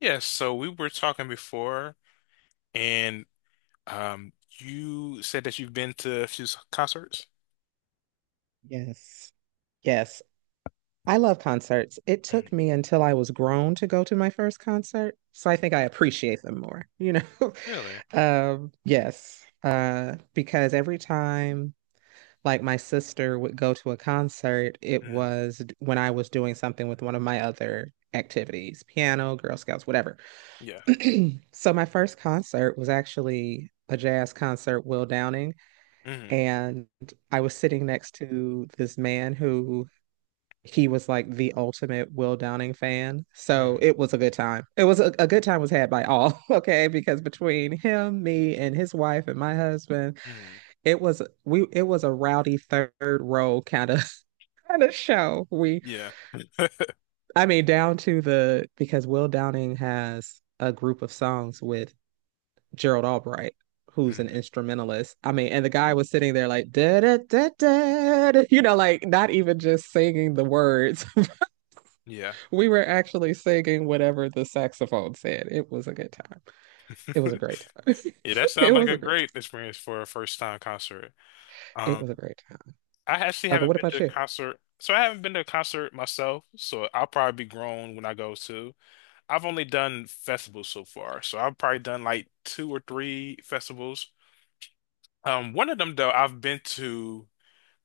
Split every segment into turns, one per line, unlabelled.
Yes, so we were talking before, and um, you said that you've been to a few concerts.
Yes. Yes. I love concerts. It
Mhm.
took me until I was grown to go to my first concert. So I think I appreciate them more, you know?
Really?
Yes. Because every time like my sister would go to a concert, it
Mhm.
was when I was doing something with one of my other activities, piano, Girl Scouts, whatever.
Yeah.
So my first concert was actually a jazz concert, Will Downing,
hmm
and I was sitting next to this man who he was like the ultimate Will Downing fan. So
hmm
it was a good time. It was a good time was had by all, okay? Because between him, me, and his wife and my husband,
hmm
it was we it was a rowdy third row kind of show we
Yeah.
I mean down to the because Will Downing has a group of songs with Gerald Albright who's an
hmm
instrumentalist. I mean, and the guy was sitting there like da da da da, you know, like not even just singing the words.
Yeah.
We were actually singing whatever the saxophone said. It was a good time. It was a great time.
Yeah, that
It
sounds like
was
a
a great
great
time.
experience for a first time concert.
It
Um,
was a great time.
I actually
But
haven't
what
been to
about
a
you?
concert, so I haven't been to a concert myself. So I'll probably be grown when I go to. I've only done festivals so far, so I've probably done like two or three festivals. One of them though, I've been to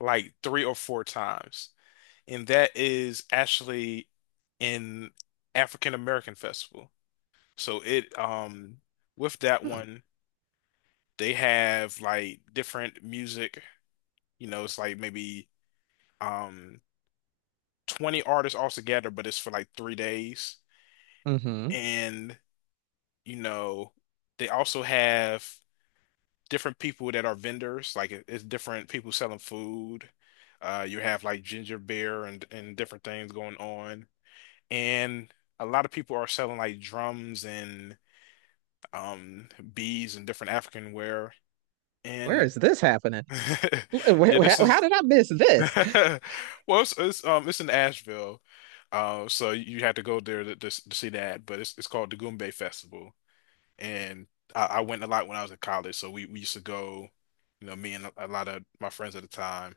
like 3 or 4 times, and that is actually an African American Festival. So it with that
Hmm.
one, they have like different music. You know, it's like maybe um 20 artists all together, but it's for like 3 days.
Mm-hmm.
And you know, they also have different people that are vendors. Like it's different people selling food. You have like ginger beer and different things going on. And a lot of people are selling like drums and um beads and different African wear.
Where
And
is this happening?
yeah, this
How
is
did I miss this?
well, it's in Asheville. So you had to go there to see that, but it's called the Goombay Festival, and I went a lot when I was in college. So we used to go, you know, me and a lot of my friends at the time.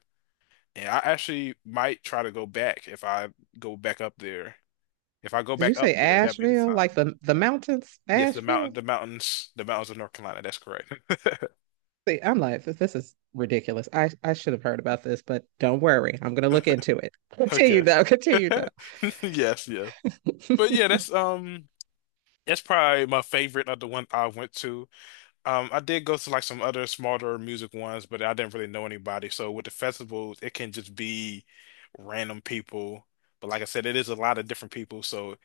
And I actually might try to go back if I go back up there. If I go
Did you
back up
say
there, that'd be the
Asheville?
time.
Like the mountains,
Yes,
Asheville?
the mountains of North Carolina. That's correct.
See, I'm like, this is ridiculous. I should have heard about this, but don't worry, I'm gonna look into it. Continue
Okay.
though. Continue
Yes.
though.
But yeah, that's probably my favorite of the one I went to. I did go to like some other smaller music ones, but I didn't really know anybody. So with the festivals, it can just be random people. But like I said, it is a lot of different people, so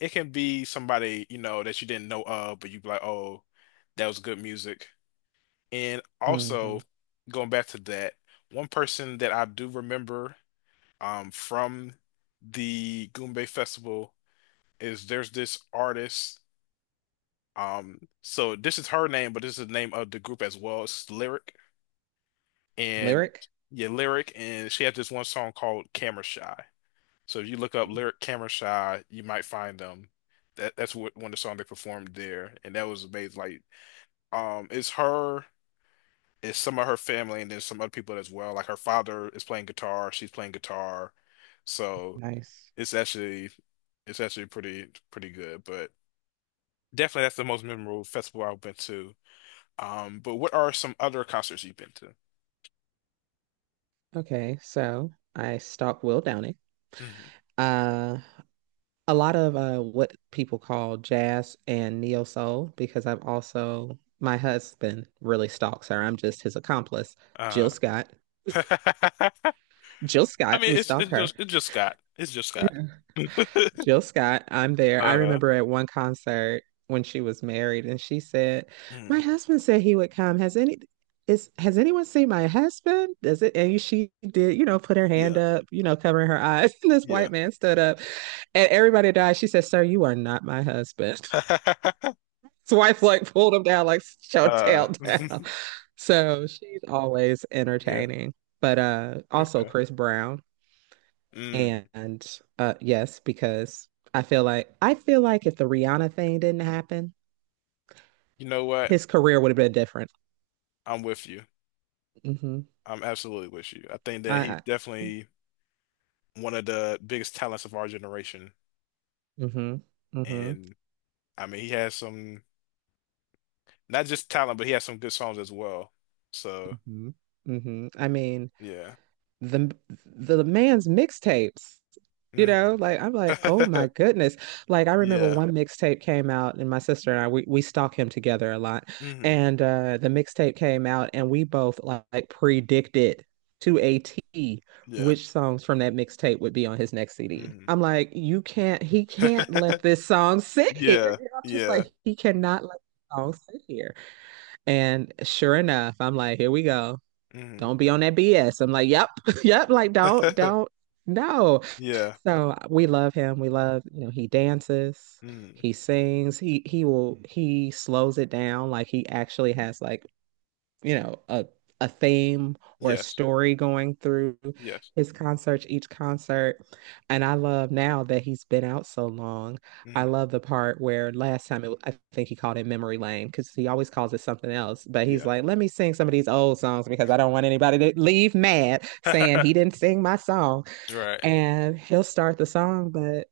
it can be somebody, you know, that you didn't know of, but you'd be like, "Oh, that was good music." And also
Hmm.
going back to that, one person that I do remember from the Goombay Festival is there's this artist. So this is her name, but this is the name of the group as well. It's Lyric and
Lyric,
yeah, Lyric, and she had this one song called Camera Shy. So if you look up Lyric Camera Shy, you might find them. That's what one of the songs they performed there, and that was amazing. Like, it's her. It's some of her family and then some other people as well. Like her father is playing guitar, she's playing guitar. So
nice.
it's actually it's actually pretty good. But definitely that's the most memorable festival I've been to. But what are some other concerts you've been to?
Okay, so I stalked Will Downing.
Hmm
Uh, a lot of what people call jazz and neo soul because I've also my husband really stalks her. I'm just his accomplice. Jill
Uh,
Scott.
I
Jill Scott,
mean
we stalk her.
it's just Scott. It's just Scott.
Jill Scott, I'm there. I
Uh,
remember at one concert when she was married, and she said,
mm,
"My husband said he would come. Has any is has anyone seen my husband? Does it?" And she did, you know, put her hand
yeah,
up, you know, covering her eyes. And this
yeah.
white man stood up, and everybody died. She said, "Sir, you are not my husband." His wife like pulled him down, like show
Uh,
tail down. So she's always
yeah.
entertaining. But also
Okay.
Chris Brown.
Mm,
And yes, because I feel like if the Rihanna thing didn't happen,
you know what?
his career would have been different.
I'm with you.
Hmm.
I'm absolutely with you. I think
I,
that he's
I
definitely one of the biggest talents of our generation.
Hmm. Hmm.
And I mean, he has some, not just talent, but he has some good songs as well. So,
Hmm. Hmm. I mean,
yeah.
the the man's mixtapes. You know,
hmm
like I'm like, oh my goodness. Like I remember
Yeah.
one mixtape came out and my sister and I we stalk him together a lot.
hmm
And the mixtape came out and we both like predicted to a T
Yeah.
which songs from that mixtape would be on his next CD.
hmm
I'm like, you can't he can't let this song sit here.
Yeah.
You know, I'm just
Yeah.
like he cannot let this song sit here. And sure enough, I'm like, here we go.
hmm
Don't be on that BS. I'm like, yep, yep, like don't no.
Yeah.
So we love him. We love, you know, he dances,
hmm
he sings, he slows it down. Like he actually has like, you know, a theme or a
Yes.
story going through
Yes.
his concerts, each concert. And I love now that he's been out so long. I
hmm
love the part where last time it, I think he called it Memory Lane because he always calls it something else. But he's
Yeah.
like, let me sing some of these old songs because I don't want anybody to leave mad saying he didn't sing my song
Right.
and he'll start the song, but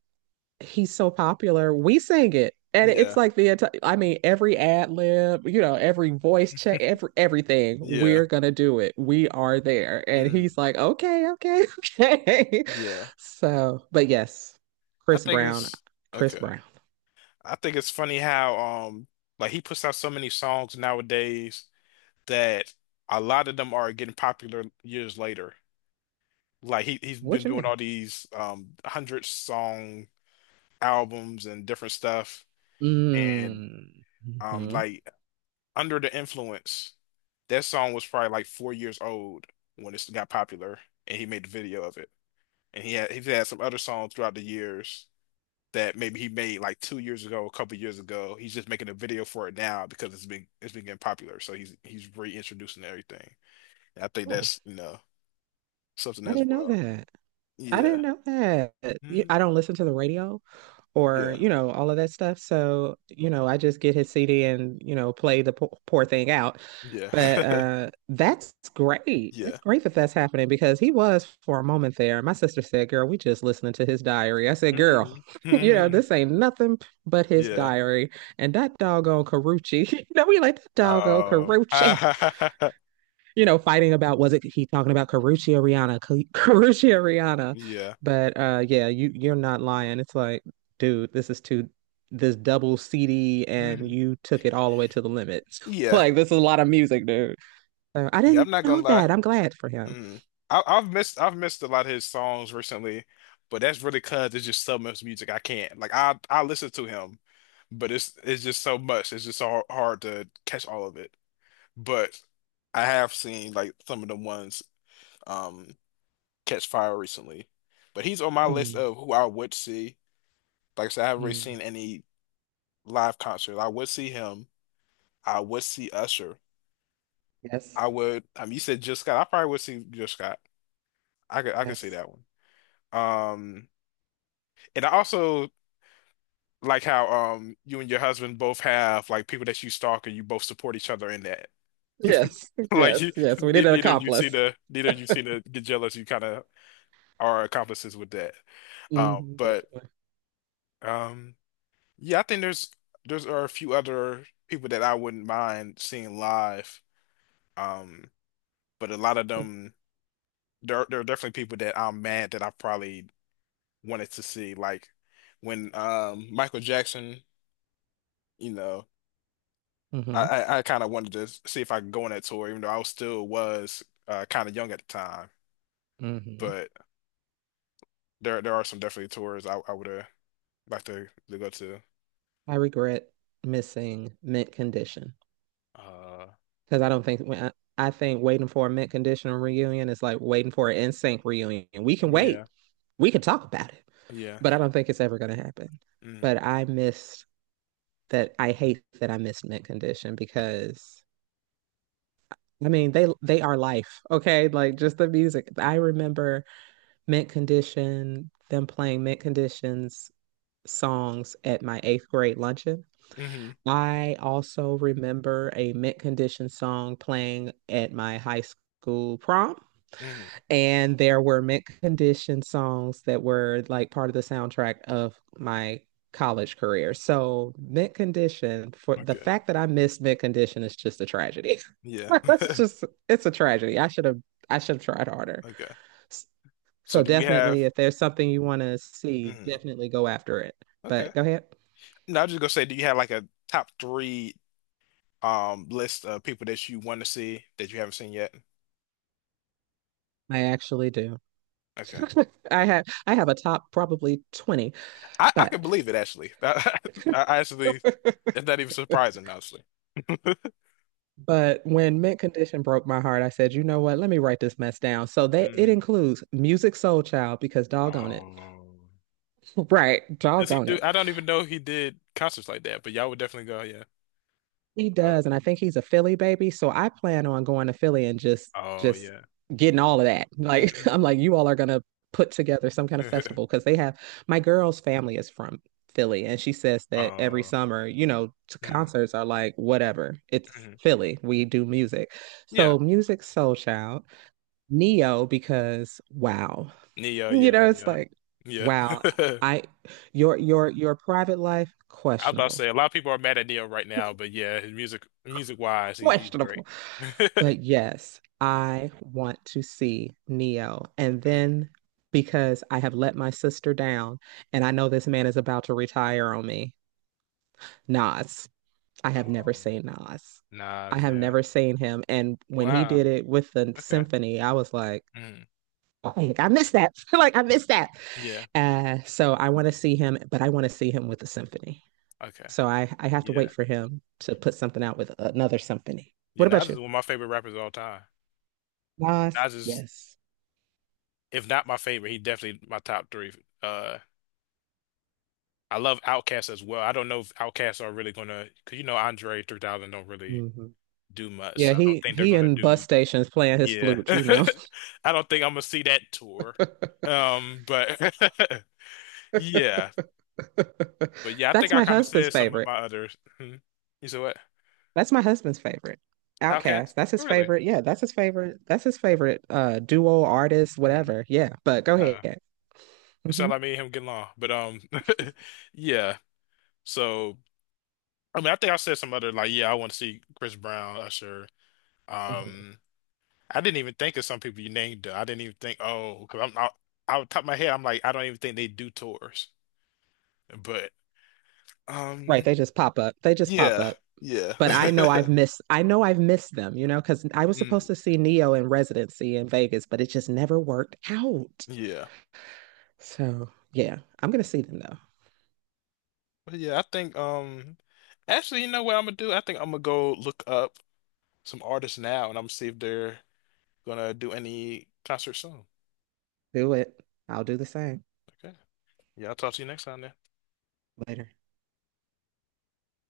he's so popular, we sing it. And it's
Yeah.
like I mean, every ad lib, you know, every voice check, every everything,
Yeah.
we're gonna do it. We are there. And
mm
he's like, okay, okay, okay.
Yeah.
So, but yes,
I
Chris
think
Brown,
it's
Chris
okay.
Brown.
I think it's funny how like he puts out so many songs nowadays that a lot of them are getting popular years later. Like he's been
What you
doing
mean?
all these hundred song albums and different stuff and
Mm-hmm.
like Under the Influence, that song was probably like 4 years old when it got popular and he made the video of it. And he's had some other songs throughout the years that maybe he made like 2 years ago, a couple years ago. He's just making a video for it now because it's been getting popular. So he's reintroducing everything. And I think
Oh,
that's you know something
I
as
didn't know
well.
that. I
Yeah.
didn't know that. You-
hmm
I don't listen to the radio or,
Yeah.
you know, all of that stuff. So, you know, I just get his CD and, you know, play the po poor thing out.
Yeah.
But that's great.
Yeah.
That's great that that's happening because he was for a moment there. My sister said, "Girl, we just listening to his diary." I said, "Girl,
Mhm.
you know,
Mhm.
this ain't nothing but his
Yeah.
diary." And that doggone Carucci. You know, we like that doggone
Oh.
Carucci you know, fighting about was it he talking about Carucci or Rihanna? Or Rihanna?
Yeah.
But yeah, you you're not lying. It's like, dude, this is too this double CD, and
hmm
you took it all the way to the limit.
Yeah.
Like this is a lot of music, dude. So I
Yeah.
didn't
I'm not
know
gonna
that.
lie.
I'm glad for him.
Mm. I've missed a lot of his songs recently, but that's really 'cause it's just so much music I can't like I listen to him, but it's just so much it's just so hard to catch all of it. But I have seen like some of the ones um catch fire recently, but he's on my list
Mm,
of who I would see. Like I said, I haven't really seen
mm.
any live concert. I would see him. I would see Usher. I
Yes,
would. I mean, you said Jill Scott. I probably would see Jill Scott. I could see
yes,
that one. Um. And I also like how you and your husband both have like people that you stalk and you both support each other in that.
yes,
Like
yes,
you,
yes. We need an accomplice.
neither you seem to get jealous. You kind of are accomplices with that.
Hmm,
But
definitely.
um, yeah, I think there's are a few other people that I wouldn't mind seeing live. Um, but a lot of them there are definitely people that I'm mad that I probably wanted to see. Like when Michael Jackson, you know.
Hmm.
I kind of wanted to see if I could go on that tour, even though I was still was kind of young at the time.
Hmm.
But there are some definitely tours I would have liked to go to.
I regret missing mint condition.
Uh,
Because I don't think I think waiting for a mint condition reunion is like waiting for an NSYNC reunion. We can wait.
yeah,
We can talk about it.
yeah.
But I don't think it's ever gonna happen.
Mm,
But I hate that I miss mint condition because I mean they are life, okay? Like just the music. I remember mint condition, them playing mint conditions songs at my eighth grade luncheon.
hmm
I also remember a mint condition song playing at my high school prom.
hmm
And there were mint condition songs that were like part of the soundtrack of my college career. So mint condition for the
Okay.
fact that I missed mint condition is just a tragedy.
Yeah.
That's just it's a tragedy. I should have tried harder.
Okay.
S-
So
So
do you
definitely
have?
if there's something you want to see,
Mm,
definitely go after it.
okay.
But go ahead.
No, I was just gonna say, do you have like a top three list of people that you want to see that you haven't seen yet?
I actually do.
Okay.
I have a top probably 20,
I can
but
believe it actually. I actually, it's not even surprising, honestly.
but when Mint Condition broke my heart, I said, you know what? Let me write this mess down. So that it
Hmm.
includes Music Soul Child because doggone it.
Oh,
Right.
does he
Doggone
do?
it.
I don't even know he did concerts like that, but y'all would definitely go. Yeah.
He
Uh,
does. And I think he's a Philly baby. So I plan on going to Philly and
Oh
just
yeah.
getting all of that. Like
hmm
I'm like, you all are gonna put together some kind of festival because they have my girl's family is from Philly and she says that every
Oh.
summer, you know,
Mm-hmm.
concerts are like whatever. It's Philly. We do music.
Yeah.
So Music Soul Child Neo because wow.
Neo.
You
Yeah.
know, it's
Neo.
like
Yeah.
wow. I your private life
I was about to
questionable.
say a lot of people are mad at Neo right now, but yeah, his music, music wise, he's great.
Questionable. But yes, I want to see Neo. And
Mm.
then because I have let my sister down and I know this man is about to retire on me. Nas. I have never
Oh,
seen Nas. I
Nas.
have
Yeah.
never seen him. And when he did
Wow.
it with the
Okay.
symphony, I was like,
Mm.
oh, I missed that. Like I missed that.
Yeah.
So I want to see him, but I want to see him with a symphony.
Okay.
So I have to
Yeah.
wait for him to put something out with another symphony.
Yeah.
What about
Nas is
you?
one of my favorite rappers of all time.
Nas,
Nas is,
yes.
if not my
Yes.
favorite, he definitely my top three. Uh, I love Outkast as well. I don't know if Outkast are really gonna, cause you know Andre 3000 don't really
Hmm.
do much.
Yeah,
So I don't think they're
he
gonna
in bus
do.
stations playing his
Yeah,
flute, you know.
I don't think I'm gonna see that tour. But yeah, but yeah, I think
That's
I
my
kind of
husband's
said some of
favorite.
my others. Hmm. You said what?
That's my husband's favorite.
Outkast?
Outcast. That's
Oh,
his
really?
favorite. Yeah, that's his favorite. That's his favorite duo artist,
Hmm.
whatever. Yeah, but go
Huh.
ahead.
It
Hmm.
sounded like me and him getting along, but yeah. So I mean, I think I said some other like, yeah, I want to see Chris Brown, Usher.
Hmm.
Um. I didn't even think of some people you named though. I didn't even think, oh, because I'm out the top of my head, I'm like, I don't even think they do tours. But
Right,
um,
they just pop up. They just pop
yeah,
up.
yeah,
But I know I've missed them, you know, because I was
Mm,
supposed to see Neo in residency in Vegas, but it just never worked out.
yeah,
So yeah, I'm gonna see them though.
but yeah. I think actually, you know what I'm gonna do? I think I'm gonna go look up some artists now, and I'm gonna see if they're gonna do any concert soon.
Do it. I'll do the same
Okay. Yeah, I'll talk to you next time then.
later.